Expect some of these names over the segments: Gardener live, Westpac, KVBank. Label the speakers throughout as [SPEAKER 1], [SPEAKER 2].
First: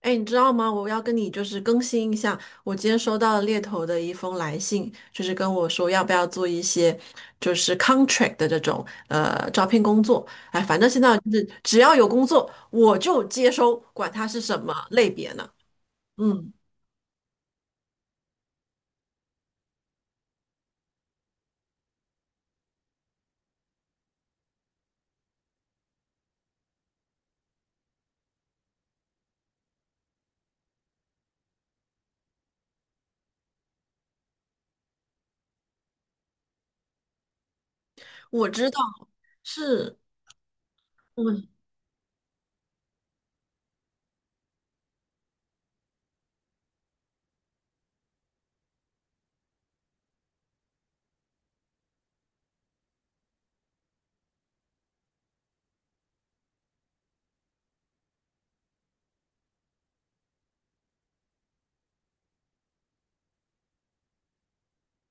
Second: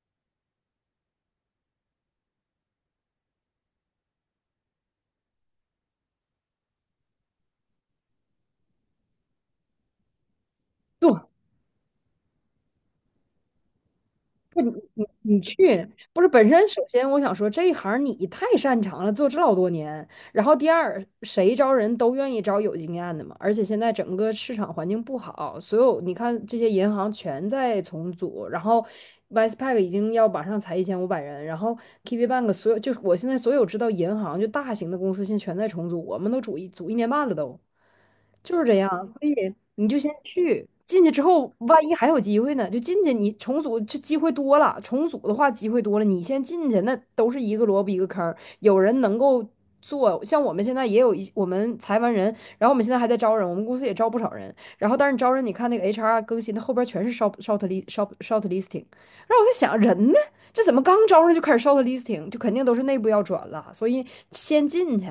[SPEAKER 1] 哎，你知道吗？我要跟你更新一下，我今天收到了猎头的一封来信，就是跟我说要不要做一些contract 的这种招聘工作。哎，反正现在
[SPEAKER 2] 做，
[SPEAKER 1] 就是只要有工作我就接收，管它是什么类别
[SPEAKER 2] 你
[SPEAKER 1] 呢。
[SPEAKER 2] 去，不是本
[SPEAKER 1] 嗯，
[SPEAKER 2] 身，首先我想说这一行你太擅长了，做这老多年，然后第二，谁招人都愿意招有经验的嘛，而且现在整个市场环境不好，所有你看这些银行全在重组，然后 Westpac 已经要马上裁1500人，然后 KVBank 所有就是我现在所有知道银行就大型的公司现在全在重组，我们都组一组一年半了都，
[SPEAKER 1] 我
[SPEAKER 2] 就是
[SPEAKER 1] 知
[SPEAKER 2] 这
[SPEAKER 1] 道。
[SPEAKER 2] 样，所以你就
[SPEAKER 1] 是，
[SPEAKER 2] 先去。进去之
[SPEAKER 1] 嗯，
[SPEAKER 2] 后，万一还有机会呢？就进去，你重组就机会多了。重组的话，机会多了，你先进去，那都是一个萝卜一个坑儿。有人能够做，像我们现在也有一我们裁完人，然后我们现在还在招人，我们公司也招不少人，然后但是招人你看那个 HR 更新的后边全是 short listing，然后我在想人呢，这怎么刚招上就开始 short listing，就肯定都是内部要转了，所以先进去，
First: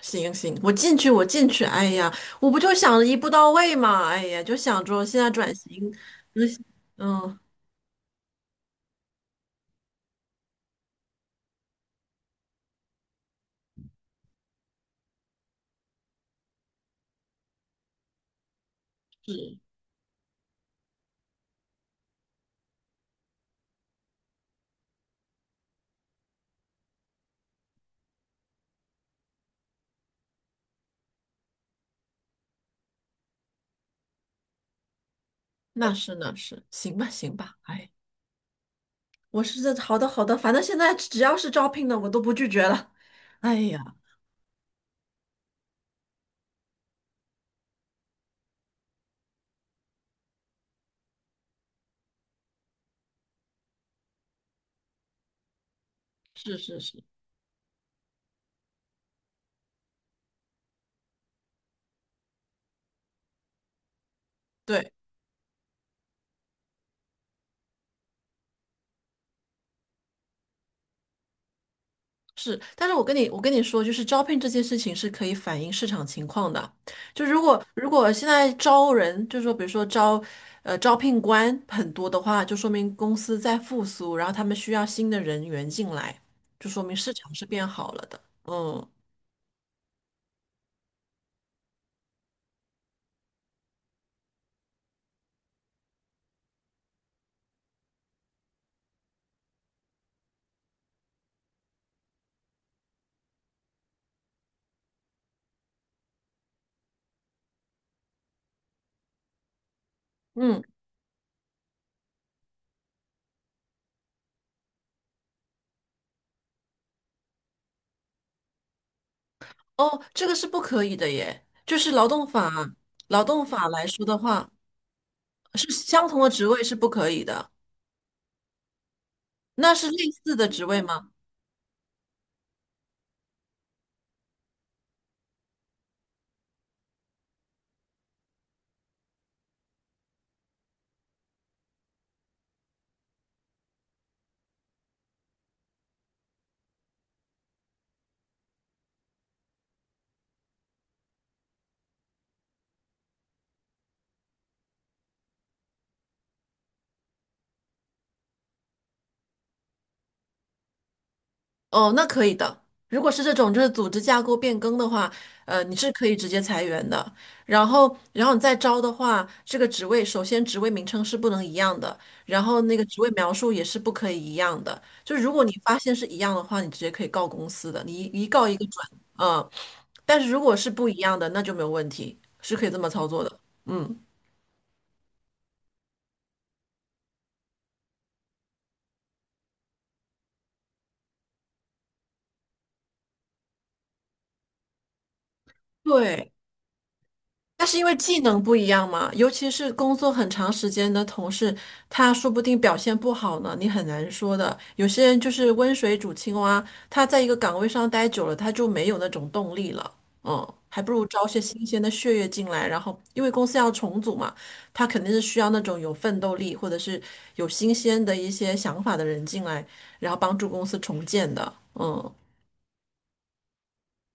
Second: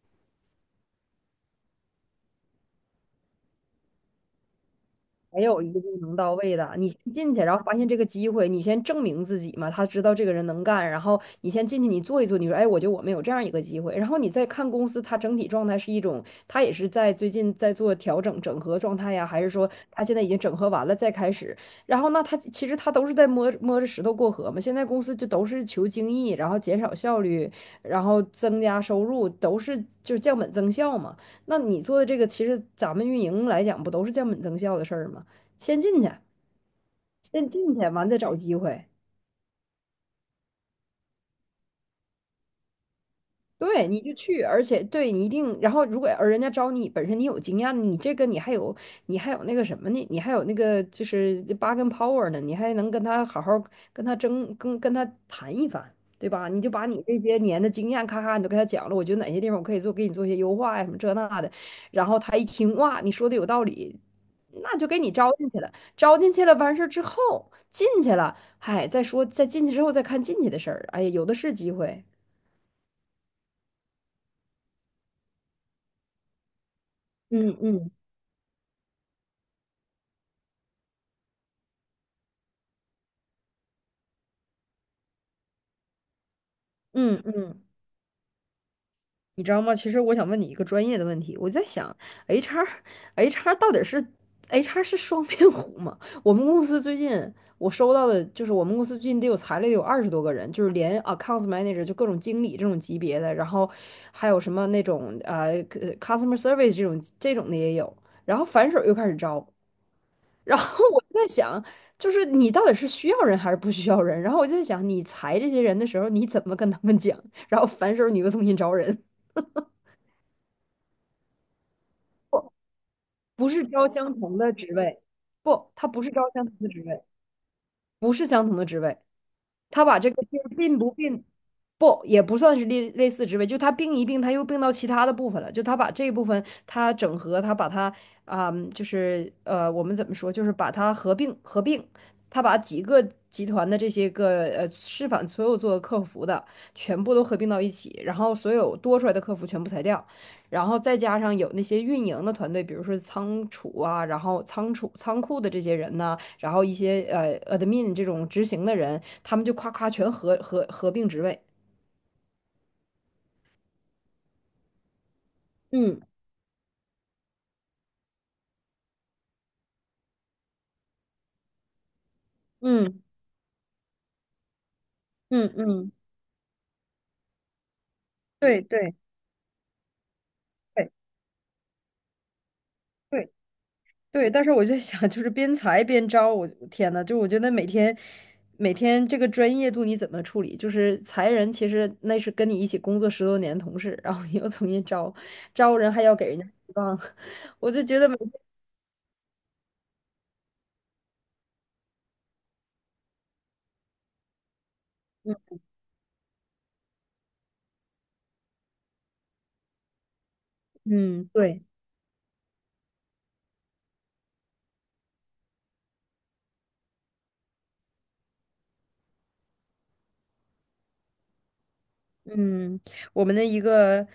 [SPEAKER 1] 行，我进去。哎呀，我不就想着一步到位嘛。哎呀，就想着现在
[SPEAKER 2] 没
[SPEAKER 1] 转
[SPEAKER 2] 有一个
[SPEAKER 1] 型，
[SPEAKER 2] 能到
[SPEAKER 1] 嗯
[SPEAKER 2] 位的。你先进
[SPEAKER 1] 嗯，
[SPEAKER 2] 去，然后发现这个机会，你先证明自己嘛。他知道这个人能干，然后你先进去，你做一做，你说，哎，我觉得我们有这样一个机会。然后你再看公司，它整体状态是一种，它也是在最近在做调整、整合状态呀，还是说它现在已经整合完了再开始？然后那它其实它都是在摸着石头过河嘛。现在公司就都是求精益，然后减少效率，然后增加收入，都是就是降本增效嘛。那你做的这个，其实咱们运营来讲，不都是降本增效的事儿吗？先
[SPEAKER 1] 那
[SPEAKER 2] 进去，
[SPEAKER 1] 是那是，行吧行
[SPEAKER 2] 先
[SPEAKER 1] 吧。
[SPEAKER 2] 进
[SPEAKER 1] 哎
[SPEAKER 2] 去，
[SPEAKER 1] 呀，
[SPEAKER 2] 完再找机会。
[SPEAKER 1] 我是这。好的好的，反正现在只要是招聘的，我都不拒绝了。哎
[SPEAKER 2] 对，
[SPEAKER 1] 呀，
[SPEAKER 2] 你就去，而且对你一定，然后如果而人家招你，本身你有经验，你这个你还有那个什么呢？你还有那个就是八跟 power 呢，你还能跟他好好跟他争，跟他谈一番，对吧？
[SPEAKER 1] 是
[SPEAKER 2] 你就
[SPEAKER 1] 是
[SPEAKER 2] 把你
[SPEAKER 1] 是，
[SPEAKER 2] 这些年的经验咔咔你都跟他讲了，我觉得哪些地方我可以做，给你做一些优化呀什么这那的，然后他一听哇，你说的有道理，那就
[SPEAKER 1] 对。
[SPEAKER 2] 给你招进去了，招进去了完事儿之后进去了，哎，再说再进去之后再看进去的事儿，哎呀，有的是机会，
[SPEAKER 1] 是，但是我跟你说，就是招聘这件事情是可以反映市场情况的。就如
[SPEAKER 2] 嗯
[SPEAKER 1] 果如
[SPEAKER 2] 嗯。
[SPEAKER 1] 果现在招人，就是说比如说招招聘官很多的话，就说明公司在复苏，然后他们需要新的人员进来，就说明市
[SPEAKER 2] 嗯
[SPEAKER 1] 场是
[SPEAKER 2] 嗯，
[SPEAKER 1] 变好了的。嗯
[SPEAKER 2] 你知道吗？其实我想问你一个专业的问题，我在想，HR，HR 到底是 HR 是双面虎吗？我们公司最近我收到的就是我们公司最近裁了得有20多个人，就是连 accounts manager 就各种经理这种级别的，然后还有什么那种customer service 这种的也有，然后反手又开始招，然
[SPEAKER 1] 嗯。
[SPEAKER 2] 后我就在想，就是你到底是需要人还是不需要人？然后我就在想，你裁这些人的时候，你怎么跟他们讲？然后反手你又重新招人。
[SPEAKER 1] 哦，这个是不可以的耶，就是劳动法。
[SPEAKER 2] 不是
[SPEAKER 1] 来
[SPEAKER 2] 招
[SPEAKER 1] 说
[SPEAKER 2] 相
[SPEAKER 1] 的
[SPEAKER 2] 同
[SPEAKER 1] 话。
[SPEAKER 2] 的职位，
[SPEAKER 1] 是，
[SPEAKER 2] 不，他不
[SPEAKER 1] 相
[SPEAKER 2] 是
[SPEAKER 1] 同
[SPEAKER 2] 招
[SPEAKER 1] 的
[SPEAKER 2] 相
[SPEAKER 1] 职
[SPEAKER 2] 同
[SPEAKER 1] 位
[SPEAKER 2] 的
[SPEAKER 1] 是
[SPEAKER 2] 职
[SPEAKER 1] 不
[SPEAKER 2] 位，
[SPEAKER 1] 可以的，
[SPEAKER 2] 不是相同的职位。
[SPEAKER 1] 那
[SPEAKER 2] 他
[SPEAKER 1] 是
[SPEAKER 2] 把
[SPEAKER 1] 类
[SPEAKER 2] 这个
[SPEAKER 1] 似
[SPEAKER 2] 病
[SPEAKER 1] 的职
[SPEAKER 2] 并
[SPEAKER 1] 位
[SPEAKER 2] 不
[SPEAKER 1] 吗？
[SPEAKER 2] 并不也不算是类似职位，就他并一并，他又并到其他的部分了。就他把这一部分他整合，他把它啊、就是呃，我们怎么说，就是把它合并，他把几个集团的这些个示范所有做客服的全部都合并到一起，然后所有多出来的客服全部裁掉，然后再加上有那些运营的团队，比如说仓储啊，然后仓库的这些人呢。然后一些admin 这种执行的人，他们就夸夸全合并职位。
[SPEAKER 1] 哦，那可以的。如果是这种就是组织架构变更的话，你是
[SPEAKER 2] 嗯
[SPEAKER 1] 可以直接裁员的。然后，然后你再招的话，这个职位，首先职位名称是不能一样的，然后那个
[SPEAKER 2] 嗯
[SPEAKER 1] 职位描述也是不可以一样的。就是如果你
[SPEAKER 2] 嗯
[SPEAKER 1] 发
[SPEAKER 2] 嗯，
[SPEAKER 1] 现是一样的话，你直接可以告公司的，你一告一
[SPEAKER 2] 对
[SPEAKER 1] 个准，
[SPEAKER 2] 对
[SPEAKER 1] 嗯。但是如果是不一
[SPEAKER 2] 对
[SPEAKER 1] 样的，那就没有问题，是可以这么操作
[SPEAKER 2] 对
[SPEAKER 1] 的，嗯。
[SPEAKER 2] 对，但是我就想，就是边裁边招，我天呐，就我觉得每天这个专业度你怎么处理？就是裁人，其实那是跟你一起工作10多年的同事，然后你又重新招，招人还要给
[SPEAKER 1] 对，
[SPEAKER 2] 人家希望，
[SPEAKER 1] 那
[SPEAKER 2] 我
[SPEAKER 1] 是
[SPEAKER 2] 就
[SPEAKER 1] 因为
[SPEAKER 2] 觉得每
[SPEAKER 1] 技
[SPEAKER 2] 天，
[SPEAKER 1] 能不一样嘛，尤其是工作很长时间的同事，他说不定表现不好呢，你很难说的。有些人就是温水煮青蛙，他在一个岗位上待久了，他就没有那种动力了。嗯，还不如招
[SPEAKER 2] 嗯，
[SPEAKER 1] 些
[SPEAKER 2] 对。
[SPEAKER 1] 新鲜的血液进来，然后因为公司要重组嘛，他肯定是需要那种有奋斗力或者是有新鲜的一些想法的人进来，然后帮助公司重建的。嗯
[SPEAKER 2] 嗯，我们的一个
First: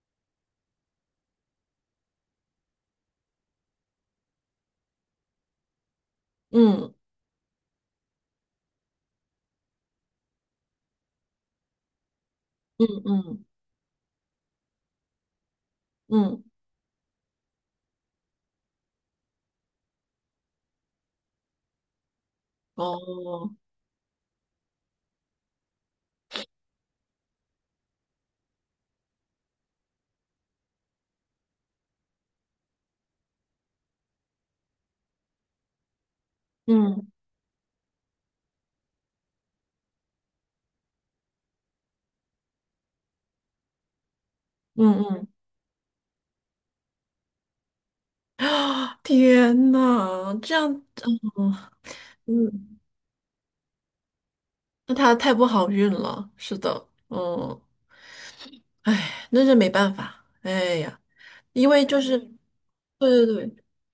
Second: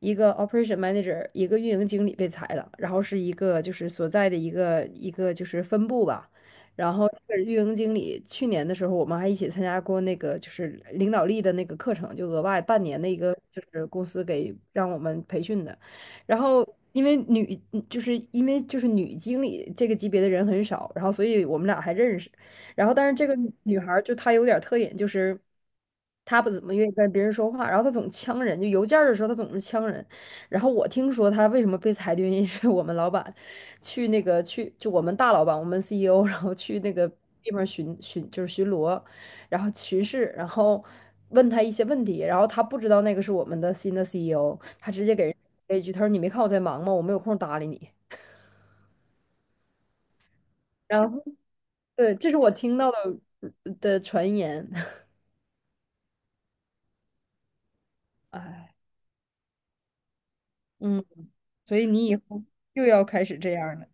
[SPEAKER 2] 一个 operation manager，一个运营经理被裁了，然后是一个就是所在的一个就是分部吧，然
[SPEAKER 1] 嗯。
[SPEAKER 2] 后这个运营经理去年的时候，我们还一起参加过那个就是领导力的那个课程，就额外半
[SPEAKER 1] 嗯
[SPEAKER 2] 年的一个
[SPEAKER 1] 嗯
[SPEAKER 2] 就是公司给让我们培训的，然
[SPEAKER 1] 嗯，
[SPEAKER 2] 后。因为女，因为女经理这个级别的人很少，然后所以我们俩还认识。然后，但是这个
[SPEAKER 1] 哦，
[SPEAKER 2] 女孩儿就她有点儿特点，就是她不怎么愿意跟别人说话，然后她总呛人，就邮件儿的时候她总是呛人。然后我听说她为什么被裁的原因是我们老板去那个去就我们大老板，我们 CEO，然后去那
[SPEAKER 1] 嗯
[SPEAKER 2] 个地方巡巡就是巡逻，然后巡视，然后问他一些问题，然后他不知道那个是我们的新的 CEO，他
[SPEAKER 1] 嗯
[SPEAKER 2] 直接给
[SPEAKER 1] 嗯。
[SPEAKER 2] 人了一句，他说你没看我在忙吗？我没有空搭理你。
[SPEAKER 1] 啊天呐，这样，
[SPEAKER 2] 然后
[SPEAKER 1] 嗯
[SPEAKER 2] 对，这是我听
[SPEAKER 1] 嗯，
[SPEAKER 2] 到的的传言，
[SPEAKER 1] 那 他太不好运了。是的，嗯，
[SPEAKER 2] 哎。
[SPEAKER 1] 哎，那是没办法。哎呀，
[SPEAKER 2] 嗯，
[SPEAKER 1] 因
[SPEAKER 2] 所
[SPEAKER 1] 为
[SPEAKER 2] 以
[SPEAKER 1] 就
[SPEAKER 2] 你以
[SPEAKER 1] 是，
[SPEAKER 2] 后又要开
[SPEAKER 1] 对对
[SPEAKER 2] 始这
[SPEAKER 1] 对，
[SPEAKER 2] 样了。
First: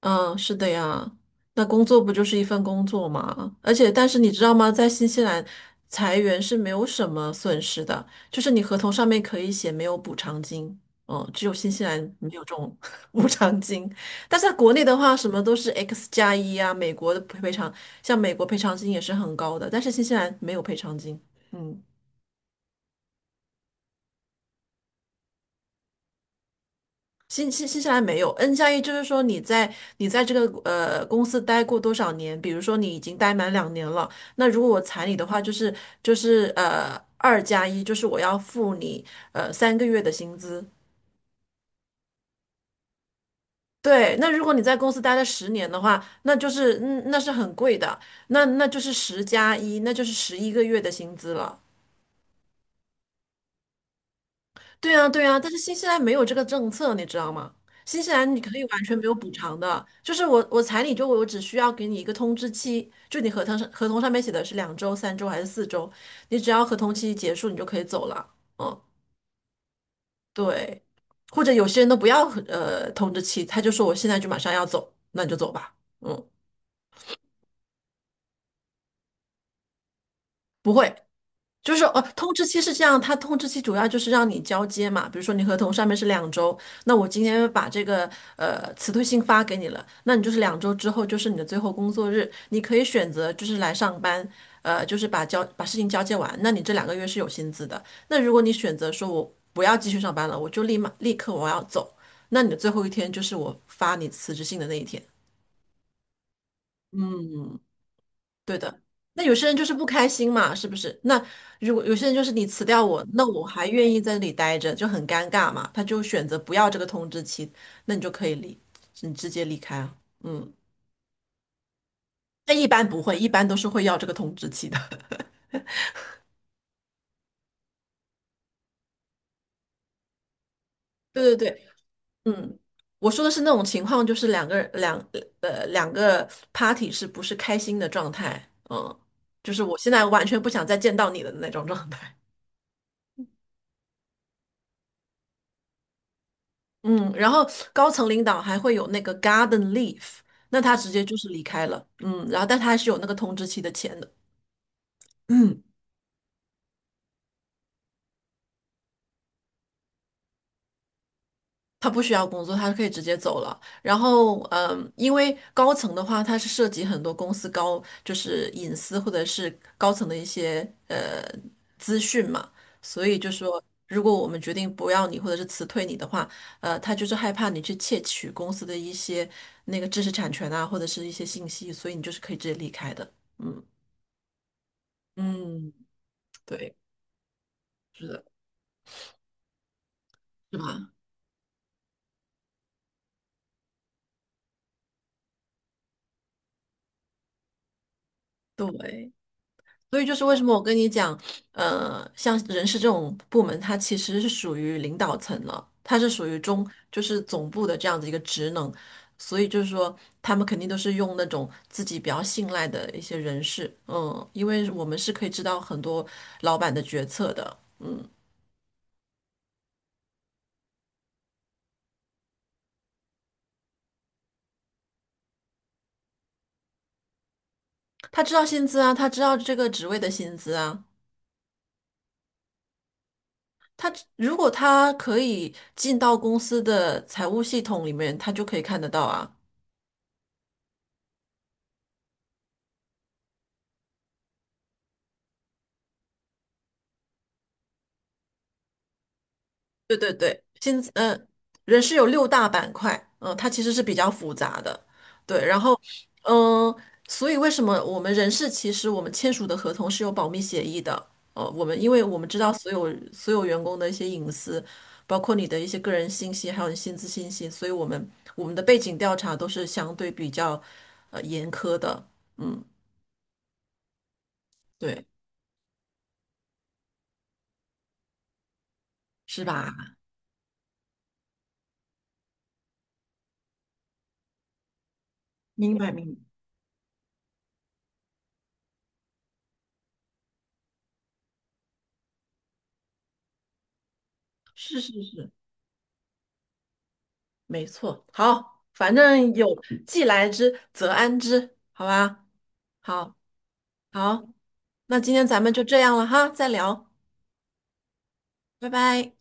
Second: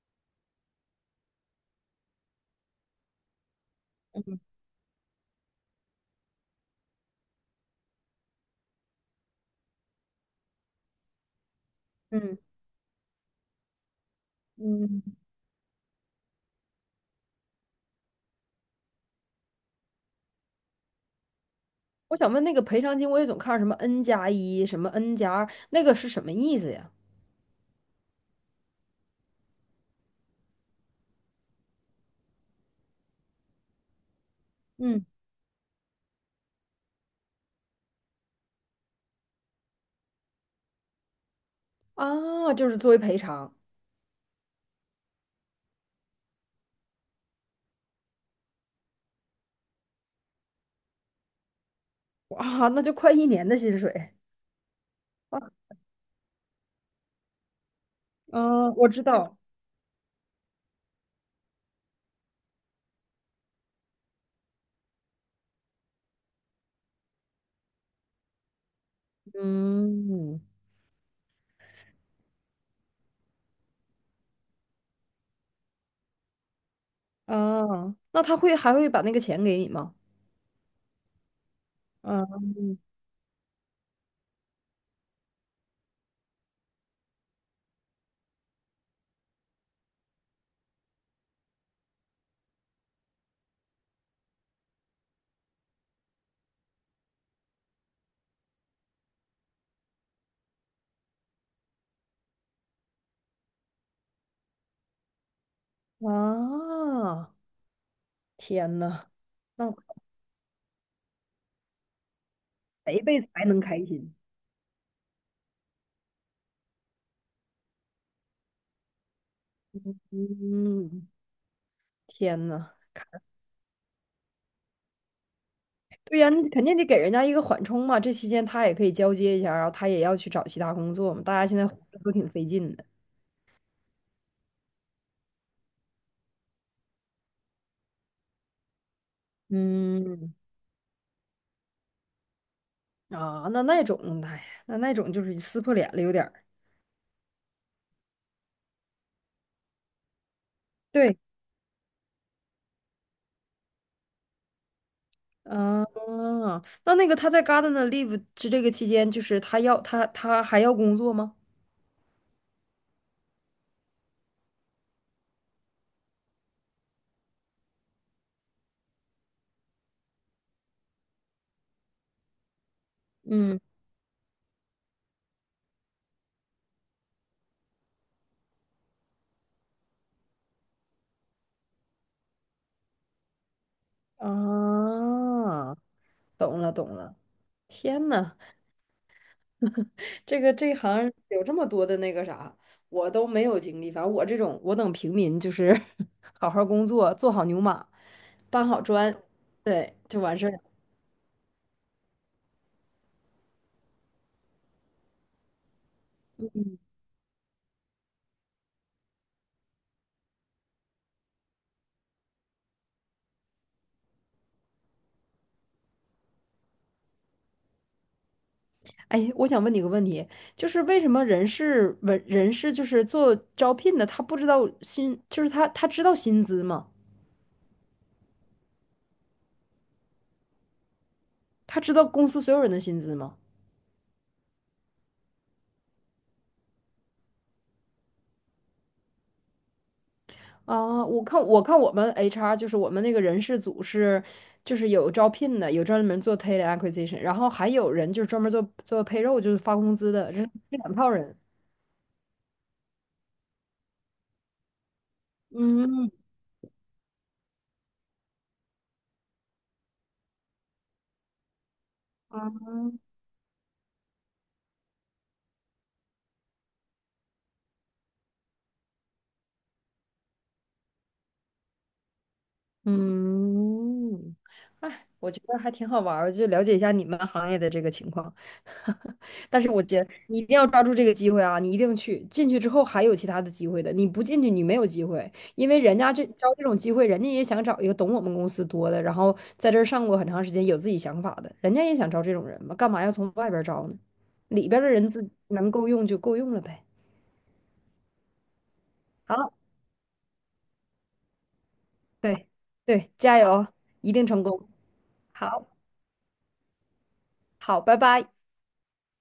[SPEAKER 1] 嗯，是的呀，那工作不就是一份工作嘛？而且，但是你知道吗，在新西兰裁员是没有什么损失的，就是你合同上面可以写没有补偿金，嗯，只有新西兰没
[SPEAKER 2] 嗯
[SPEAKER 1] 有这种 补偿金。但是在国内的
[SPEAKER 2] 嗯，
[SPEAKER 1] 话，什么都是 X 加一啊，美国的赔偿，像美国赔偿金也是很高的，但是新西兰没有赔偿金，嗯。
[SPEAKER 2] 我想问那个赔偿金，我也总看什么 N+1，什么 N+2，那个是什么意思呀？
[SPEAKER 1] 新西兰没有 N 加一，就是说你在这个公司待过多少年？比如说你已经待满两年了，那如果我
[SPEAKER 2] 嗯，
[SPEAKER 1] 裁你的话，就是二加一，就是我要付你三个月的薪资。
[SPEAKER 2] 啊，就是作为赔偿，
[SPEAKER 1] 对，那如果你在公司待了十年的话，那就是嗯那是很贵的，那那就是十加一，那就是十一个月的薪资了。
[SPEAKER 2] 啊，那就快一年的薪水。
[SPEAKER 1] 对啊，对啊，但是新西兰没有这个政策，你知道吗？新西 兰你可以
[SPEAKER 2] 啊，
[SPEAKER 1] 完
[SPEAKER 2] 我
[SPEAKER 1] 全
[SPEAKER 2] 知
[SPEAKER 1] 没有补
[SPEAKER 2] 道。
[SPEAKER 1] 偿的，就是我彩礼就我只需要给你一个通知期，就你合同上面写的是两周、三周还是四周，你只要合同期结束你就可以走了。嗯，
[SPEAKER 2] 嗯，
[SPEAKER 1] 对，或者有些人都不要通知期，他就说我现在就马上要走，那你就走吧。嗯，
[SPEAKER 2] 啊，那他还会把那个钱给你吗？
[SPEAKER 1] 不会。就是哦，通知
[SPEAKER 2] 嗯，
[SPEAKER 1] 期是这样，它通知期主要就是让你交接嘛。比如说你合同上面是两周，那我今天把这个辞退信发给你了，那你就是两周之后就是你的最后工作日，你可以选择就是来上班，就是把把事情交接完，那你这两个月是有薪资的。那如果你选择说我不要继续上班了，我就立刻我要走，那你的最后一天就是我发你辞职信的那一天。
[SPEAKER 2] 啊，
[SPEAKER 1] 嗯，对
[SPEAKER 2] 天
[SPEAKER 1] 的。
[SPEAKER 2] 呐，
[SPEAKER 1] 那有些人就是
[SPEAKER 2] 那
[SPEAKER 1] 不开心嘛，是不是？那如果有些人就是你辞掉
[SPEAKER 2] 得一
[SPEAKER 1] 我，
[SPEAKER 2] 辈
[SPEAKER 1] 那
[SPEAKER 2] 子
[SPEAKER 1] 我
[SPEAKER 2] 还能
[SPEAKER 1] 还
[SPEAKER 2] 开
[SPEAKER 1] 愿意在
[SPEAKER 2] 心。
[SPEAKER 1] 这里待着，就很尴尬嘛。他就选择不要这个通知期，那你就可以你直接离开啊。嗯，
[SPEAKER 2] 嗯，天
[SPEAKER 1] 但一
[SPEAKER 2] 呐。
[SPEAKER 1] 般不会，一般都是会要这个通知期的。
[SPEAKER 2] 对呀，你肯定得给人家一个缓冲嘛。这期间他也可以交接一下，然后他也要去找其他工作嘛。大
[SPEAKER 1] 对对
[SPEAKER 2] 家现在
[SPEAKER 1] 对，
[SPEAKER 2] 活着都挺费
[SPEAKER 1] 嗯，
[SPEAKER 2] 劲的。
[SPEAKER 1] 我说的是那种情况，就是两个 party 是不是开心的状态？嗯，就是我现在完
[SPEAKER 2] 嗯，
[SPEAKER 1] 全不想再见到你的那种状态。
[SPEAKER 2] 啊，那那种，哎呀那种就是撕破脸了，有点儿。
[SPEAKER 1] 嗯，然后高层领导还会有那个 garden leave，那他直接就
[SPEAKER 2] 对，
[SPEAKER 1] 是离开了，嗯，然后但他还是有那个通知期的钱的，嗯，
[SPEAKER 2] 啊，那个他在 Gardener live 之这个期间，就是他还要工作吗？
[SPEAKER 1] 他不需要工作，他可以直接走了。然后，嗯，因为高层的话，它是涉及很多公司高就是隐私或者是高层的一些呃资讯嘛，所以就
[SPEAKER 2] 嗯，
[SPEAKER 1] 说如果我们决定不要你或者是辞退你的话，他就是害怕你去窃取公司的一些那个知识产权啊，或者是一些信息，所以你就是可以直接离开的。嗯。嗯，
[SPEAKER 2] 啊，懂了
[SPEAKER 1] 对，
[SPEAKER 2] 懂了。
[SPEAKER 1] 是
[SPEAKER 2] 天
[SPEAKER 1] 的，
[SPEAKER 2] 呐，这个
[SPEAKER 1] 是
[SPEAKER 2] 这一
[SPEAKER 1] 吧？
[SPEAKER 2] 行有这么多的那个啥，我都没有经历。反正我这种，我等平民就是 好好工作，做好牛马，搬好
[SPEAKER 1] 对，
[SPEAKER 2] 砖，对，
[SPEAKER 1] 所以就
[SPEAKER 2] 就
[SPEAKER 1] 是为
[SPEAKER 2] 完
[SPEAKER 1] 什
[SPEAKER 2] 事儿
[SPEAKER 1] 么我
[SPEAKER 2] 了。
[SPEAKER 1] 跟你讲，像人事这种部门，它其实是属于领导层了，它是属于就是总部的这样子一个职能，所以就是说，他们肯定都是用那种自己比较信赖的一些人事，嗯，因为我们是可以知道很多老板的决策的，嗯，
[SPEAKER 2] 哎，我想问你个问题，就是为什么人事文人事就是做招聘的，他不知道薪，就是他他知道薪资吗？
[SPEAKER 1] 他知道薪资啊，他知道这个职位的薪资啊，
[SPEAKER 2] 他知道公司所有人的薪资吗？
[SPEAKER 1] 他如果他可以进到公司的财务系统里面，他就可以看得到啊。
[SPEAKER 2] 啊，我看我看我们 HR 就是我们那个人事组是，就是有招聘的，有专门做 talent acquisition，然后还有人就是专门做做 payroll，就是发工
[SPEAKER 1] 对
[SPEAKER 2] 资
[SPEAKER 1] 对
[SPEAKER 2] 的，这
[SPEAKER 1] 对，
[SPEAKER 2] 是这两套人。
[SPEAKER 1] 人事有六大板块，它其实是比较复杂的。对，然后
[SPEAKER 2] 嗯，
[SPEAKER 1] 嗯、呃所以为什么我们人事其实我们签署的合同是有保密协议的？呃，我们因为我们知道所有员工的一些隐私，包括你的一些个人信息，还有你薪资信息，所以我们的背景调查都是相对比较严苛的。嗯，
[SPEAKER 2] 嗯，
[SPEAKER 1] 对，
[SPEAKER 2] 哎，我觉得还挺好玩儿，就了解一下你们行业的这个情况。
[SPEAKER 1] 是
[SPEAKER 2] 但是
[SPEAKER 1] 吧？
[SPEAKER 2] 我觉得你一定要抓住这个机会啊！你一定去，进去之后还有其他的机会的，你不进去你没有机会，因
[SPEAKER 1] 明
[SPEAKER 2] 为
[SPEAKER 1] 白，
[SPEAKER 2] 人家
[SPEAKER 1] 明白，
[SPEAKER 2] 这招这种机会，人家也想找一个懂我们公司多的，然后在这儿上过很长时间，有自己想法的，人家也想招这种人嘛，干嘛要从外边儿招呢？里
[SPEAKER 1] 是
[SPEAKER 2] 边儿的
[SPEAKER 1] 是
[SPEAKER 2] 人自
[SPEAKER 1] 是，
[SPEAKER 2] 能够用就够用了呗。
[SPEAKER 1] 没错。好，反正有
[SPEAKER 2] 好，
[SPEAKER 1] 既来之则安之，好吧？
[SPEAKER 2] 对对，
[SPEAKER 1] 好，
[SPEAKER 2] 加油，一定
[SPEAKER 1] 好，
[SPEAKER 2] 成功。
[SPEAKER 1] 那今天咱们就
[SPEAKER 2] 好，
[SPEAKER 1] 这样了哈，再聊，
[SPEAKER 2] 好，拜拜。
[SPEAKER 1] 拜拜。